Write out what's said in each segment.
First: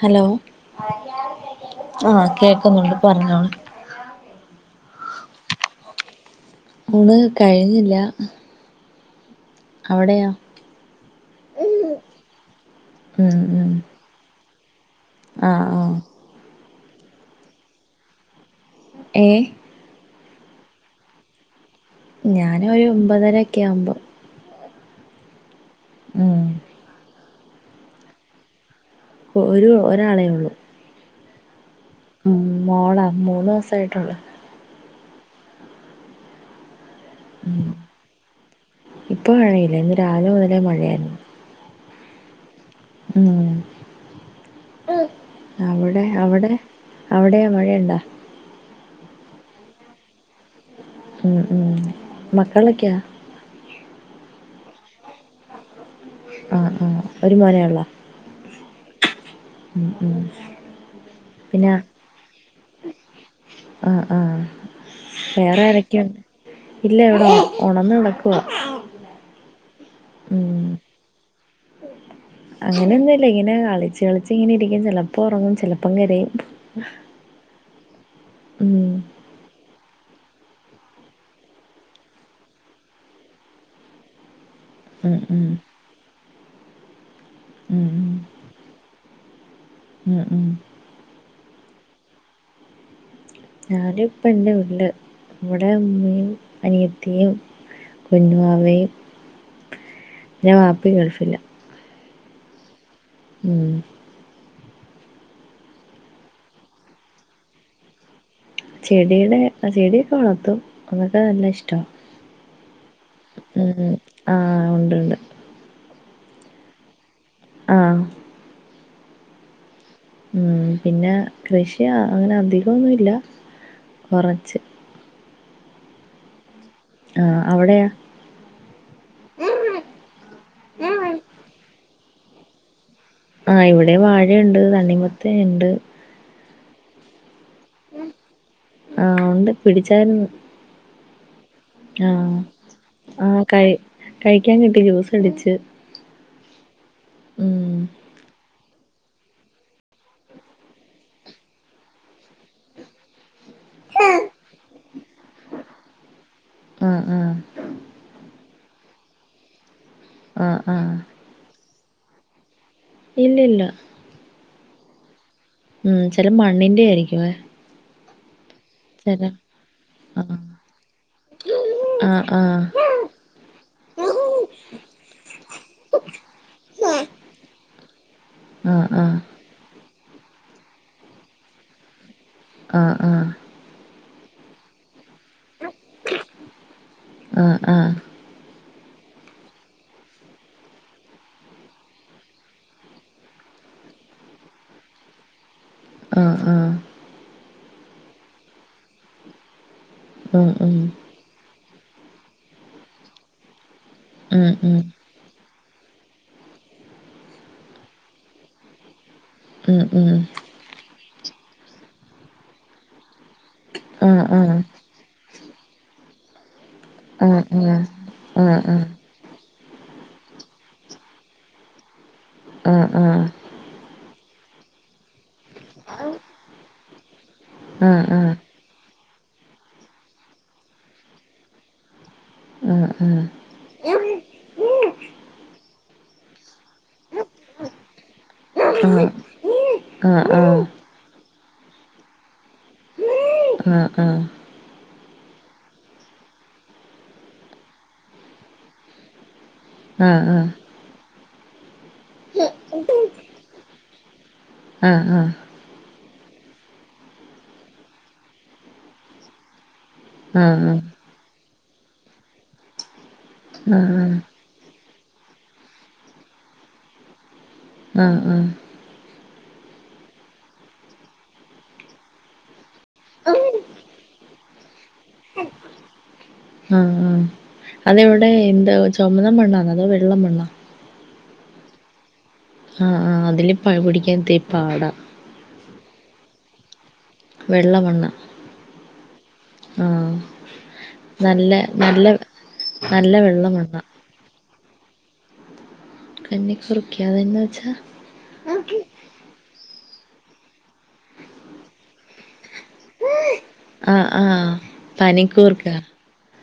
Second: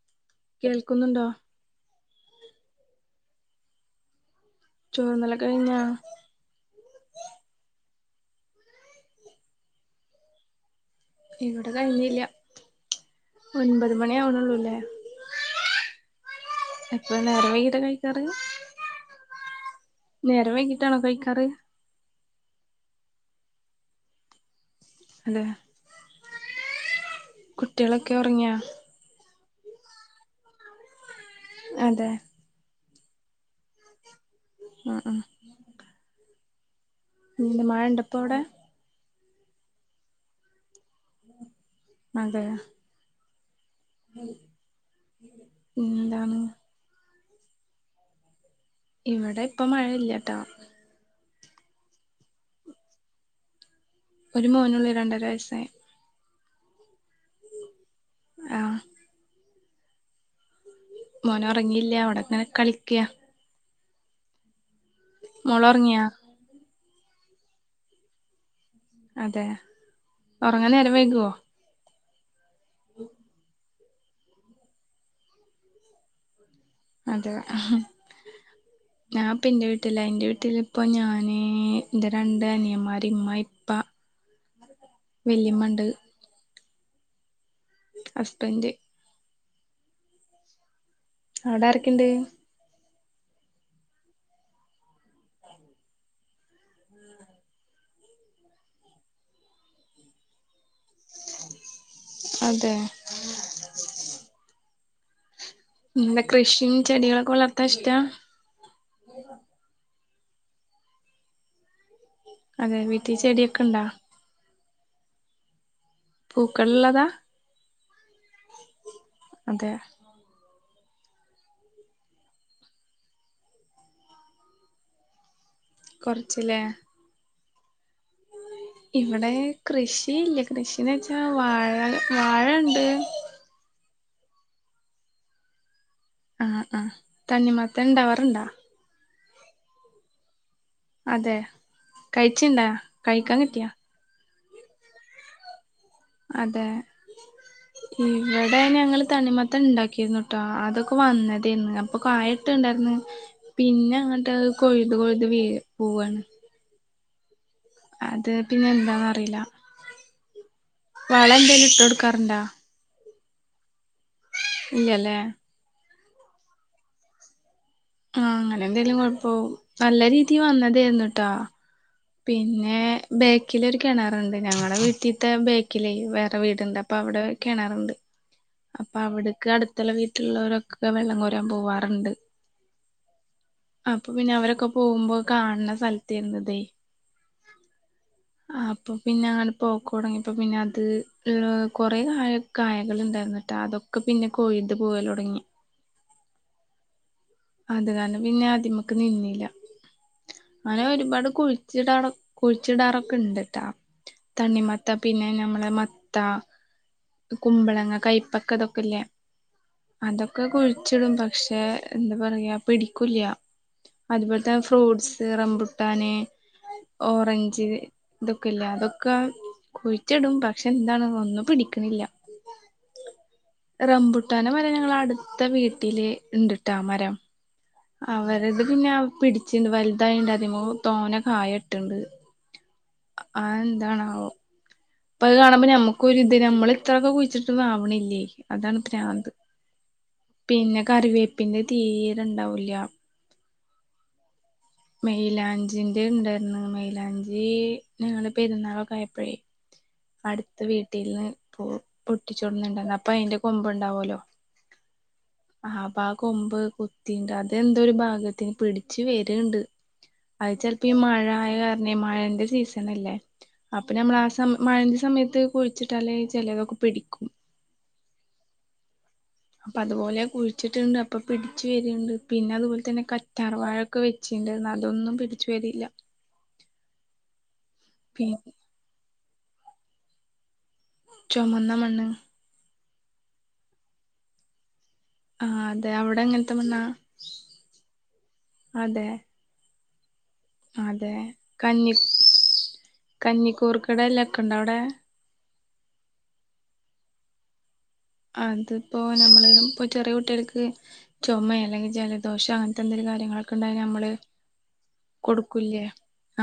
Hello. കേൾക്കുന്നുണ്ടോ? ആഹ് കേക്കുന്നുണ്ട് പറഞ്ഞോള്. ചോറ് ന്നലൊക്കെ കഴിഞ്ഞാ? ഊണ് കഴിഞ്ഞില്ല. അവിടെയൊ ഇവിടെ കഴിഞ്ഞില്ല ഉം ഉം ഒൻപത് മണി ആവ്‌ണൊള്ളൂല്ലേ? ആഹ് ആഹ്. എപ്പഴു നേരം വൈകീട്ട കഴിക്കാറ്? ഏഹ്. നേരം വൈകിട്ടാണോ കഴിക്കാറ്? ഞാന് ഒരു ഒമ്പതെരക്കെ ആമ്പോ. ഹലോ ഹ ഉം. കുട്ടോളൊക്കെ ഒറങ്ങിയാ? ഒരു ഒരാളേ ഉള്ളൂ. അതെ. മ് മോളാ മൂന്ന് വസായിട്ടുള്ളൂ. ആഹ് ആഹ് ഇന്ന് മഴണ്ടൊപ്പവടെ? ഇപ്പോ മഴയില്ല ഇന്ന് രാവിലെ മുതലെ മഴയായിരുന്നു. അതെയ ഉം അവിടെ എന്താണ് അവിടെ. അവിടെയോ മഴയുണ്ടോ? ഇവിടെ ഇപ്പ മഴയില്ല്യട്ടോ. ഉം ഉം മക്കളൊക്കെയോ? ഒരു മോനൊള്ളൂ രണ്ടര വയസ്സായി. ആഹ് ആഹ് ഒരു മോനേ ഒള്ളോ ആ ഉം ഉം. പിന്നെ മോനൊറങ്ങിയില്ല്യ അവിടങ്ങനെ കളിക്ക്യ. ആഹ് ആഹ് വേറെ മോള് ഉറങ്ങിയാ ആരൊക്കെയൊണ്ട്? ഇല്ല ഇവിടെ ഒണന്ന് കെടക്കുവാ. അതെ, ഒറങ്ങാൻ നേരം വൈകുവോ? അങ്ങനെയൊന്നുല്ല ഇങ്ങനെ കളിച്ച് കളിച്ച് ഇങ്ങനെ ഇരിക്കും ചെലപ്പോ ഒറങ്ങും ചെലപ്പം കരയും. അതെയൊ ആഹ് ഉം ഞാൻ ഇപ്പം ഇന്റെ വീട്ടിലാ ഇന്റെ വീട്ടിലിപ്പ ഞാന് ഇന്റെ രണ്ട് അനിയൻമാര് ഇമ്മ ഇപ്പ. ഉം ഉം വെല്യമ്മണ്ട്. ഉം ഉം ഹസ്ബന്റ്. ഉം ഉം അവിടാരൊക്കെയുണ്ട്? ഞാനിപ്പ ഇൻറെ വീട്ടില് ഇവിടെ ഉമ്മയും അനിയത്തിയും. കുഞ്ഞുവാവയും പിന്നെ വാപ്പ ഗൾഫിലാ. അതെ ഉം പിന്നെ കൃഷിയും ചെടികളൊക്കെ വളർത്താൻ ഇഷ്ടാ? ചെടികള് ചെടിയൊക്കെ വളർത്തും അങ്ങനത്തെ നല്ല ഇഷ്ടവാ. അതെ വീട്ടിൽ ചെടിയൊക്കെണ്ടോ? ആഹ് ഉണ്ട് പൂക്കളുള്ളതാ? ആഹ് അതെ. ഉം പിന്നെ കൃഷി അങ്ങനെ അധികൊന്നുല്ല കൊറച്ച്. കൊറച്ച് ലേ ആഹ് അവിടെയോ? ഇവിടെ കൃഷിയില്ല കൃഷിന്നു വെച്ചാ വാഴ വാഴണ്ട്. ആഹ് ഇവിടേം വാഴണ്ട് തണിമത്തനുണ്ട്. ആഹ് ആഹ് തണ്ണി മത്തൻ ഇണ്ടാവാറുണ്ടോ? ആഹ് ഉണ്ട് പിടിച്ചായിരുന്നു. അതേ ആഹ് ആഹ് കഴി കഴിക്കാൻ കിട്ടി ജ്യൂസ് അടിച്ചു. അതെ ഇവിടെ ഞങ്ങള് തണ്ണിമത്തൻ ഉണ്ടാക്കിരുന്നുട്ടോ. അതൊക്കെ വന്നതേനു അപ്പൊ കായൊട്ട് ഇണ്ടായിരുന്നു. പിന്നങ്ങട്ട് അഹ് കൊഴുത് കൊഴുത് വീഴു പോവാണ്. ആഹ് ആഹ് അത് പിന്നെന്താന്നറിയില്ല. ആഹ് ആഹ് വളം എന്തേലും ഇട്ട്കൊടുക്കാറുണ്ടോ? ഇല്ലില്ല. ഇല്ല ല്ലേ. ഉം, ചെല മണ്ണിന്റെ ആയിരിക്കുല്ലേ. ആഹ് അങ്ങനെന്തേലും കൊഴപ്പാവും. നല്ല ആ രീതീ വന്നതായിരുന്നുട്ടാ. ആ ആ പിന്നെ, ബേക്കിൽ ഒരു കെണറൊണ്ട്. ഞങ്ങടെ വീട്ടിലത്തെ ബേക്കിലേ വേറെ വീടുണ്ട്. അപ്പ, വിടെ കെണറുണ്ട്. ആഹ്, ആഹ് ക്ക, അടുത്തുള്ള വീട്ടിലുള്ളവരൊക്കെ വെള്ളം കോരാൻ പോവാറുണ്ട്. ആഹ്, ആഹ് അപ്പൊ, പിന്നെ അവരൊക്കെ പോകുമ്പോ, കാണ് ണ സ്ഥലത്തായിരുന്നതെ. ആഹ്, ആഹ് ആഹ് അപ്പോൾ, പിന്നെ അങ്ങനെ പോക്ക തുടങ്ങിയപ്പോൾ പിന്നെ അത് കുറേ കായ കായകൾണ്ടായിരുന്ന കേട്ടോ അതൊക്കെ ഒക്ക, പിന്നെ കോഴീ്ത് പോകൽ തുടങ്ങി. ആഹ്, ആഹ് അത് കാരണം പിന്നെ ആദ്മക്ക് നിന്നില്ല. ഉം ഉം അങ്ങനെ ഒരുപാട് കുഴിച്ചിടാണ്. കുഴിച്ചിടാറൊക്കെ ഇണ്ട്ട്ടാ. ഉം ഉം തണ്ണിമത്ത പിന്നെ നമ്മളെ മത്ത കുമ്പളങ്ങ കൈപ്പക്ക അതൊക്കെല്ലേ? ഉം ഉം അതൊക്കെ കുഴിച്ചിടും, പക്ഷെ എന്താ പറയാ, പിടിക്കു ല. ആ ആ അതുപോലെ തന്നെ ഫ്രൂട്ട്സ് റംമ്പുട്ടന് ആ ആ ഓറഞ്ച് ആ ആ ഇതൊക്കെല്ലേ, അതൊക്ക കുഴിച്ചിടും പക്ഷെ, എന്താണ് ഒന്നും പിടിക്കുന്നില്ല. ആ റബുട്ടനെ മരം ഞങ്ങള അടുത്ത വീട്ടില് ഇണ്ടിട്ടാ മരം ആ ആ ആ അവരത് പിന്നെ പിടിച്ചിണ്ട്. വലുതായി ഉണ്ട്. അതി്പോ തോന കായ കിട്ടുണ്ട്. ആഹ്, ആഹ് ആത് എന്താണ വോ ഇപ്പത് കാണുമ്പോൾ നമുക്കൊ ഒരുരിത്, നമ്മൾ ഇത്രയക്കെ കുഴിച്ചിട്ടൊന്നും ആവണില്ലേ? ആഹ് അതാണ് പ്രാന്ത്. ആഹ് ആഹ് പിന്നെ കറിവേപ്പിന്റെ തീരെ ഉണ്ടാവില്ല. ആഹ് ആഹ് മെയിലാഞ്ചിന്റെ ഉണ്ടായിരുന്നു. മെയിലാഞ്ചി ഞങ്ങ പെരുന്നാളൊക്ക ആയപ്പോഴേ, ആഹ് ആഹ് ആഹ് ആഹ് അടുത്ത വീട്ടിൽന്ന് പൊട്ടിച്ചൊടുന്നുണ്ടന്ന അപ്പൊ അയിന്റെ കൊമ്പുണ്ടാവല്ലോ? ആഹ് ആഹ് ആഹ് ആഹ് അപ്പ ആ കൊമ്പ് കുത്തിണ്ട്. അതെന്തോ ഒരു ഭാഗ്യത്തിന് പിടിച് വരുണ്ട്. അത് ചിലപ്പോ ഈ മഴ ആയ കാരണം, മഴന്റെ സീസൺ അല്ലേ? അപ്പൊ നമ്മൾ ആ സ മഴന്റെ സമയത്ത് കുഴിച്ചിട്ടല് ചിലതൊക്കെ പിടിക്കും. ആഹ് ആഹ് അപ്പൊ അതുപോലെ കുഴിച്ചിട്ടുണ്ട്, അപ്പൊ പിടിച്ചച്ച് വരണ്ട്. പിന്നെ, അതുപോലെ തന്നെ കറ്റാർവാഴ ഒക്കെ വെച്ചിട്ടുണ്ടരുന്നു. അതൊന്നും പിടിച്ചു വരില്ല. ആഹ്, ആഹ് അതെവിടെ. പിന്നെ എന്താ ചുമന്ന മണ്ണാണോ അതോ വെള്ള മണ്ണോ. ചുമന്ന മണ്ണ്. ആഹ്, ആഹ് അതില് പഴ പ പിടിക്കാൻ തിരി പാടാ. ആഹ്, അതെ അവിടെ എങ്ങനത്തെ മണ്ണ. വെള്ള മണ്ണ്, ആഹ് അതെ, നല്ല കന്നി നല്ല നല്ല വെള്ള മണ്ണാ കന്നിക്കൂർക്കേടെ ഇല ഒക്കെ ഉണ്ട അവിടെ. കന്നിക്കൂർക്ക അത് എന്ന് വച്ച. അതിപ്പോ നമ്മള് ഇ ചെറിയ കുട്ടി കൾക്ക് ചുമ അെിൽ ജലദോഷ അനത്തെന്തെങ്കില കാര്യങ്ങളൊക്കെ ണ്ട ആഹ് നമ്മള് ആഹ് പനിക്കൂർക്ക കൊടുക്കൂല്ലേ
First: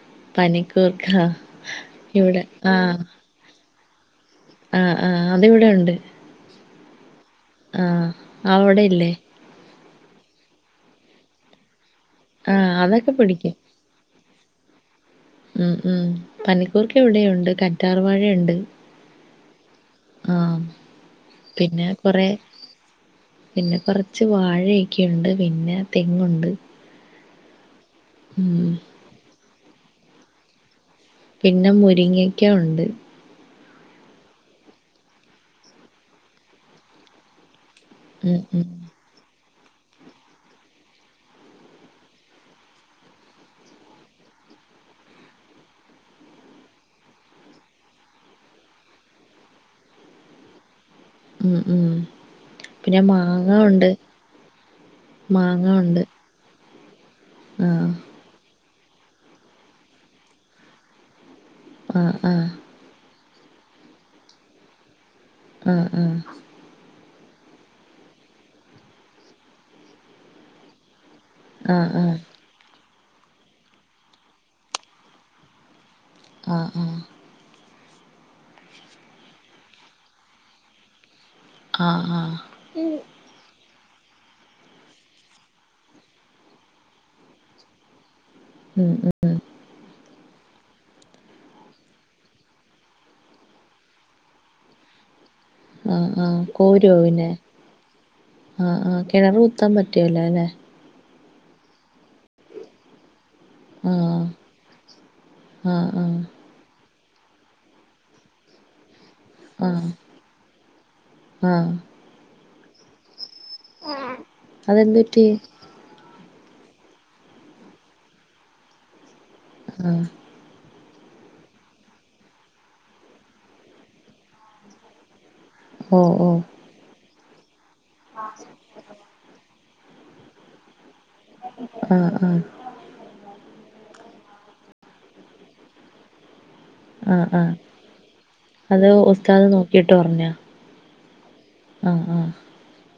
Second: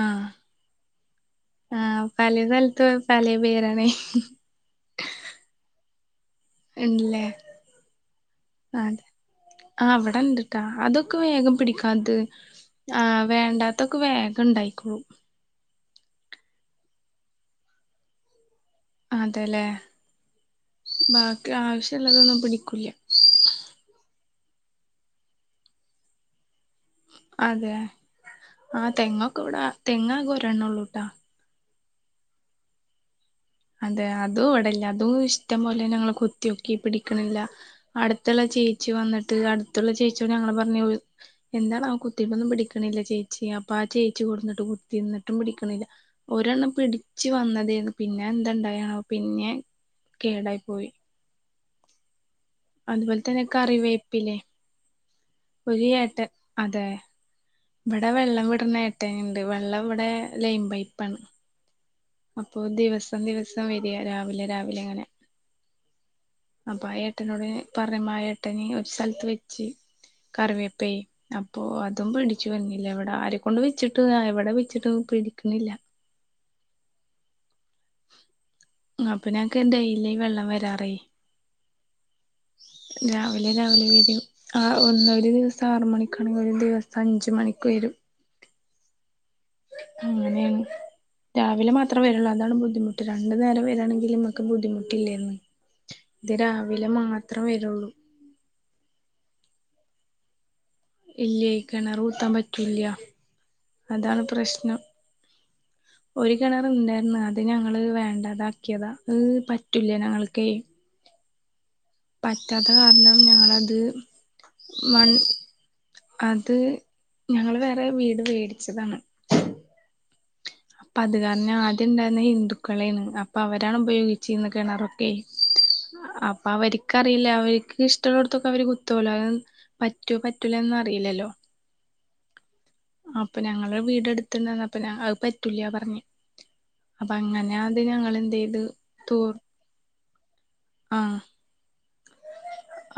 ആഹ് പനിക്കൂർക്ക ആഹ് പല ഇവിടെ സ്ഥലത്ത് ആഹ് പല പേരാണ് ആഹ് ആഹ് അത ഇവിടെ ഉണ്ട് ഇന്ട്ല്ലെ ആഹ് അവിടെ ഇല്ലേ ആഹ് അവിടെ ഇണ്ട്ട്ടാ അതൊക്കെ വേഗം പിടിക്കാത് ആഹ് അതൊക്കെ ആഹ് പിടിക്കും വേണ്ടാ ഇതൊക്കെ വേഗം ഉണ്ടായിക്കൊളൂ മ്മ് മ്മ് പനിക്കൂർക്ക് എവിടെയുണ്ട് കറ്റാർവാഴയുണ്ട് അതെല്ലേ ബാക്കി പിന്നെ ആവശ്യുള്ളതൊന്നും പിടിക്കൂില്ല കുറച്ച് വാഴയൊക്കെയുണ്ട് പിന്നെ തെങ്ങുണ്ട് അതെ ഉം ആഹ് തെങ്ങൊക്കെ ഇവടാ തെങ്ങാകെ ഒരെണ്ണള്ളൂ ട്ടോ പിന്നെ മുരിങ്ങയ്ക്ക ഉണ്ട് അതെ അതും ഇവടല്ല അതും ഇഷ്ടം പോലെ ഞങ്ങള് കുത്തിയൊക്കി പിടിക്കണില്ല ഉം അടുത്തുള്ള ഉം ചേച്ചി വന്നിട്ട് അടുത്തുള്ള ചേച്ചിയോട് ഞങ്ങള് പറഞ്ഞ് എന്താണാവൊ കുത്തിയിട്ടൊന്നും പിടിക്കണില്ല ചേച്ചി അപ്പ ആ ചേച്ചി കൊടുന്നിട്ട് കുത്തി ഇന്നട്ടും പിടിക്കണില്ല ഒരെണ്ണം പിടിച്ചു വന്നതേന്നു പിന്നെ എന്ത ണ്ടായാവം പിന്നെ കേടായി പോയി ഉം ഉം പിന്നെ അതുപോലെ തന്നെ മാങ്ങ ഉണ്ട് മാങ്ങ ഒര് ഉണ്ട് ഏട്ടൻ അതെ ആഹ് ഇവടെ വെള്ളം വിട്ണ ഏട്ടന്ണ്ട് വെള്ളം ഇവിടെ ലൈം പൈപ്പാണ് ആഹ് അപ്പൊ ദിവസം ദിവസം വര്യ രാവിലെ രാവിലെങ്ങനെ ഉം ഉം അപ്പൊ ആ ഏട്ടനോട് പർഞ്ഞപ്പ ആ ഏട്ടന് ഒരു സ്ഥലത്ത് വെച്ച് കറിവേപ്പേ അപ്പൊ ആഹ് ആഹ് അതും ആഹ് പിടിച്ചു വന്നില്ല ഇവടെ ആരെ കൊണ്ട് വെച്ചിട്ടും എവടെ വെച്ചിട്ടും പിടിക്ക്ണില്ല ആഹ് അപ്പം ഞങ്ങക്ക് ഡൈലി വെള്ളം വരാറെ ആഹ് ആഹ് ആഹ് ഇവല് രാവിലെ വരും ആ ഒന്ന് ഒരു ദിവസം ആറ് മണിക്കാണെങ്കി ഒരു ദിവസം അഞ്ച് മണിക്ക് വരും ഉം ഉം അങ്ങനെയാണ് രാവിലെ മാത്രേ വരുള്ളൂ അതാണ് ബുദ്ധിമുട്ട് രണ്ടു നേരം വരാണെങ്കിൽ നമുക്ക് ബുദ്ധിമുട്ടില്ലേന്ന് ആഹ് ആഹ് കോര്യോ പിന്നെ വരുള്ളൂ ആഹ് ആഹ് കെണറ് കുത്താൻ പറ്റുവല്ലോ ല്ലേ ഇല്ലേയ് കെണറ് കൂത്താൻ പറ്റൂല്ല്യ അതാണ് ആഹ് പ്രശ്നം ആഹ് ഒര് ആഹ് കെണർ ഇണ്ടായിരുന്നു അത് ഞങ്ങള് വേണ്ടതാക്കിയതാ അത് പറ്റൂല ഞങ്ങൾക്കേയ് ആഹ് പറ്റാത്ത കാരണം ഞങ്ങളത് അതെന്ത് മൺ പറ്റി അത് ഞങ്ങള് വേറെ വീട് വേടിച്ചതാണ് ആഹ് അപ്പം അത് കാരണം ആദ്യം ഉണ്ടായിരുന്ന ഹിന്ദുക്കളേന്ന് അപ്പൊ അവരാണ് ഉപയോഗിച്ചന്നെ കെണ്റൊക്കെയ് ഓ ഓ അപ്പം അവർക്കറില അവർക്ക് ഇഷ്ടല്ലോട്ത്തൊക്കെ അവര് കുത്തോലോ അ പറ്റോ പറ്റൂലേന്ന് അറീലല്ലോ ആഹ് ആഹ് അപ്പം ഞങ്ങളെ വീട് എടുത്ത്ണ്ടന്നപ്പ അത് പറ്റൂല പറഞ്ഞു അപ്പം ആഹ് ആഹ് അങ്ങനെ അത് ഞങ്ങളെന്തെയ്ത് ടൂർ കിട്ട് പറഞ്ഞോ ആഹ് ആഹ്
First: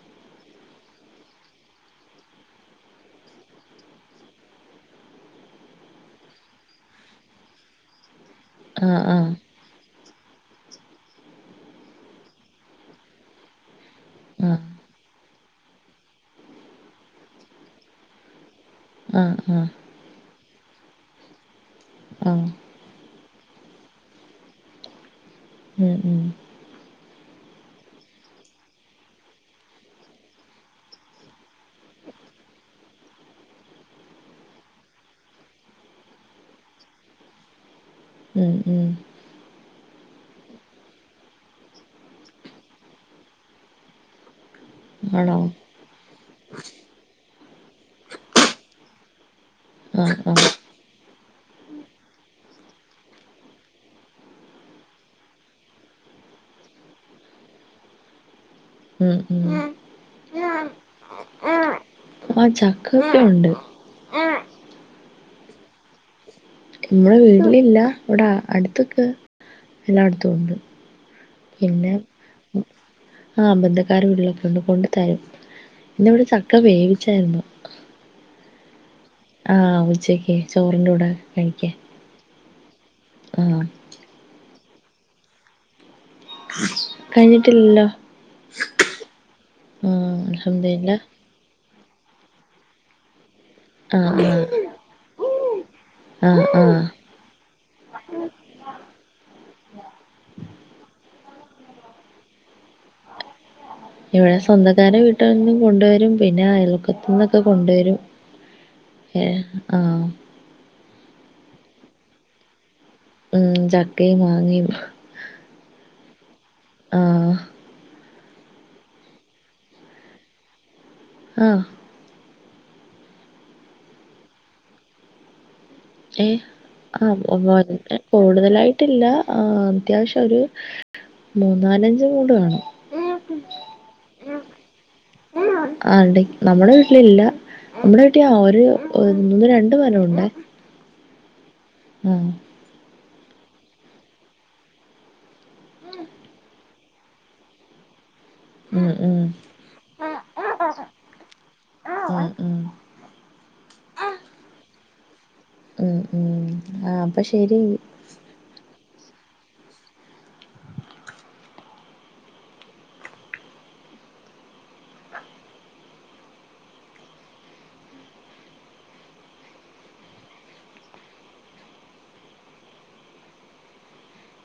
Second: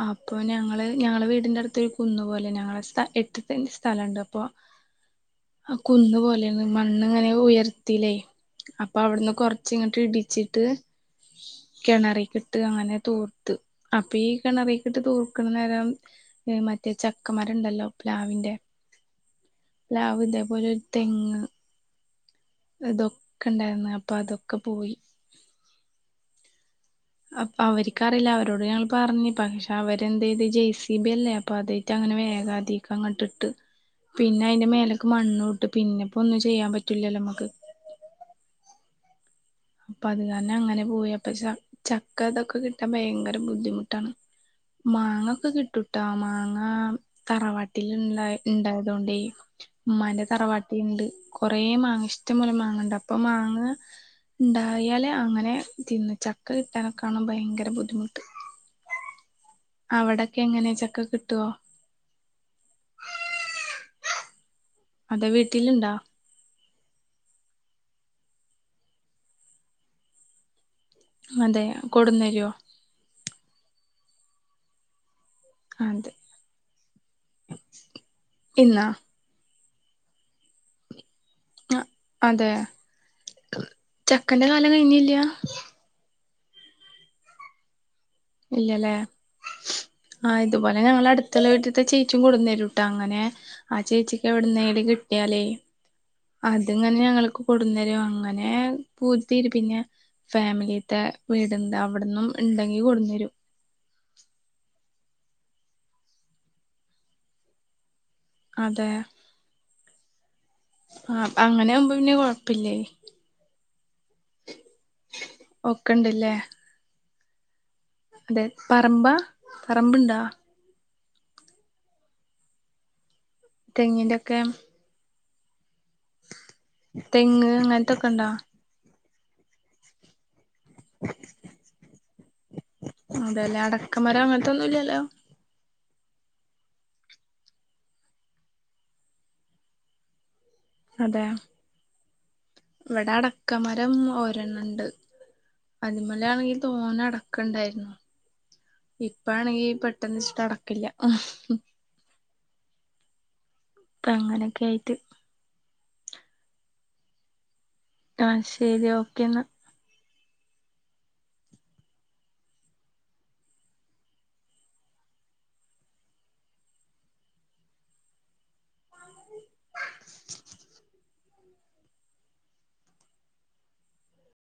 ആഹ് അപ്പം ഞങ്ങള് ഞങ്ങളെ വീടിൻ്റെ അടുത്ത് ഒരു കുന്ന പോലെ ഞങ്ങള സ് എട്ട് സെൻ്റ് സ്ഥലണ്ട് അപ്പം അത് കുന്ന് പോലെയാണ് മണ്ണിങ്ങനെ ഉയർത്തിലേ അപ്പം ആഹ് ആഹ് അവുടുന്ന് കൊറച്ചിങ്ങട്ട് ഇടിച്ചിട്ട് കിണറീക്കിട്ട് ട്ട് അങ്ങനെ തൂർത്ത് അപ്പം ഈ ആഹ് ആഹ് കെണറീക്കിട്ട് തൂർ ക്കുന്നേരം മറ്റേ ചക്കമരണ്ടല്ലോ പ്ലാവിന്റെ ആഹ് ആഹ് പ്ലാവ് ഇതേപോലെ ഒരു തെങ്ങ് ആഹ് ഇതൊക്കെ ഇണ്ടായിരുന്നു അപ്പം അതൊക്കെ പോയി ഉം ഉം അപ്പം അവർക്കറീല്ല അവരോട് ഞങ്ങൾ പറഞ്ഞ് പക്ഷെ അവരെന്തെയ്ത് ജെ സി ബി അല്ലേ അപ്പ അത് റ്റങ്ങനെ വേഗാതിക്കങ്ങട്ടിട്ട് പിന്നെ അയ്ന്റെ മേലെക്ക് മണ്ണൂട്ട് പിന്നെപ്പൊന്നും ചെയ്യാൻ പറ്റൂലല്ലോ മ്മക്ക് ഉം ഉം അപ്പൊ അത് കാരണം അങ്ങനെ പോയി അപ്പ ച ചക്ക ഇതൊക്കെ കിട്ടാൻ ഭയങ്കര ബുദ്ധിമുട്ടാണ് മാങ്ങ ആണോ ഒക്കെ കിട്ടൂട്ടാ മാങ്ങ തറവാട്ടിൽ ലുന്ന ഉണ്ടായത കൊണ്ടേ ആഹ് ഉമ്മാന്റെ ആഹ് തറവാ ണ്ട് കൊറേ മാങ്ങ ഇഷ്ടം പോലെ മാങ്ങണ്ട് അപ്പൊ മാങ്ങ ഉണ്ടായാല് അങ്ങനെ തിന്ന് ചക്ക കിട്ടാനൊക്കെയാണ് ഭയങ്കര ബുദ്ധിമുട്ട് ഉം ഉം അവിടൊക്കെ എങ്ങനെയ ചക്ക കിട്ടുവോ ആഹ് ചക്ക ഒക്കെ ഉണ്ട് അതെ വീട്ടിലുണ്ടോ നമ്മടെ വീട്ടിലില്ല ഇവിടെ അടുത്തൊക്ക എല്ലായിടത്തും ഉണ്ട് അതെ പിന്നെ കൊടുന്നരുവോ ആഹ് അമ്പന്തക്കാർ വീട്ടിലൊക്കെ ഉണ്ട് കൊണ്ട് തരും ഇന്ന് അതെ ഇവിടെ ചക്ക വേവിച്ചായിരുന്നു ഇന്നാ ആഹ് ഉച്ചക്ക് ചോറിന്റെ കൂടെ കഴിക്കാൻ അതെ ആ ചക്കന്റെ കാലം കഴിഞ്ഞില്ല കഴിഞ്ഞിട്ടില്ലല്ലോ ഇല്ലല്ലേ ആ ആഹ് ഇതുപോലെ അൽഹംദുലില്ല ഞങ്ങള അടു അടുത്തുളള വീട്ടിലത്തെ ചേച്ചും കൊടു തരുംട്ടാ അങ്ങനെ ആ ചേച്ചിക്ക് എവിടുന്നേലും കിട്ടിയാലേ ആ ആ അത്ങ്ങനെ ഞൾങ്ങക്ക് കൊടുന്നരും അങ്ങനെ പൂ തീരി പിന്നെ ഫാമിലിത്തെ വീടുണ്ട് അവിടുന്നും ഉണ്ടെങ്കിൽ കൊടു തരും ഇവിടെ സ്വന്തക്കാരെ വീട്ടിൽ നിന്നും കൊണ്ടുവരും പിന്നെ അയൽക്കത്തുന്നൊക്കെ കൊണ്ടുവരും അതെ എഹ് ആഹ് ആഹ് അപ്പ അങ്ങനെ ആകുമ്പോ പിന്നെ കൊഴപ്പില്ലേ ഉം ചക്കയും മാങ്ങയും ഒക്കണ്ടല്ലേ ആഹ് അതെ പറമ്പാ പറമ്പുണ്ടോ ആഹ്. തെങ്ങിന്റെക്കെ. ഏഹ്, ആഹ് തെങ്ങ് ഒന്നോ രണ്ടോ അങ്ങനത്തൊക്കെ ഉണ്ടോ കൂടുതലായി ട്ടില്ല അത്യാവശ്യം ഒരു മൂന്നാലഞ്ച് മൂട് കാണും. അതെല്ലേ അടക്കമരം അങ്ങനത്തെന്നും ഇല്ലല്ലോ. ആടക്ക് നമ്മടെ വീട്ടിലില്ല. നമ്മുടെ വീട്ടി ആ ഒരു ഒന്ന് രണ്ട് മരം ഉണ്ടേ. അതെ. ആഹ്. ഇവിടെ അടക്ക മരം ഒരെണ്ണണ്ട്. അതിമേല ആണെങ്കി തോന അടക്ക ഇണ്ടായിരുന്നു. ഉം ഉം ഇപ്പാണെങ്കി പെട്ടെന്ന്ച്ചിട്ട് അടക്കില്ല. ഉം, ഉം അപ്പ അങ്ങനെയൊക്കെ ആയിട്ട്. ഉം ഉം ആഹ് അപ്പ ശരിയെങ്കി. ആഹ് ശരി ഓക്കേന്നാ.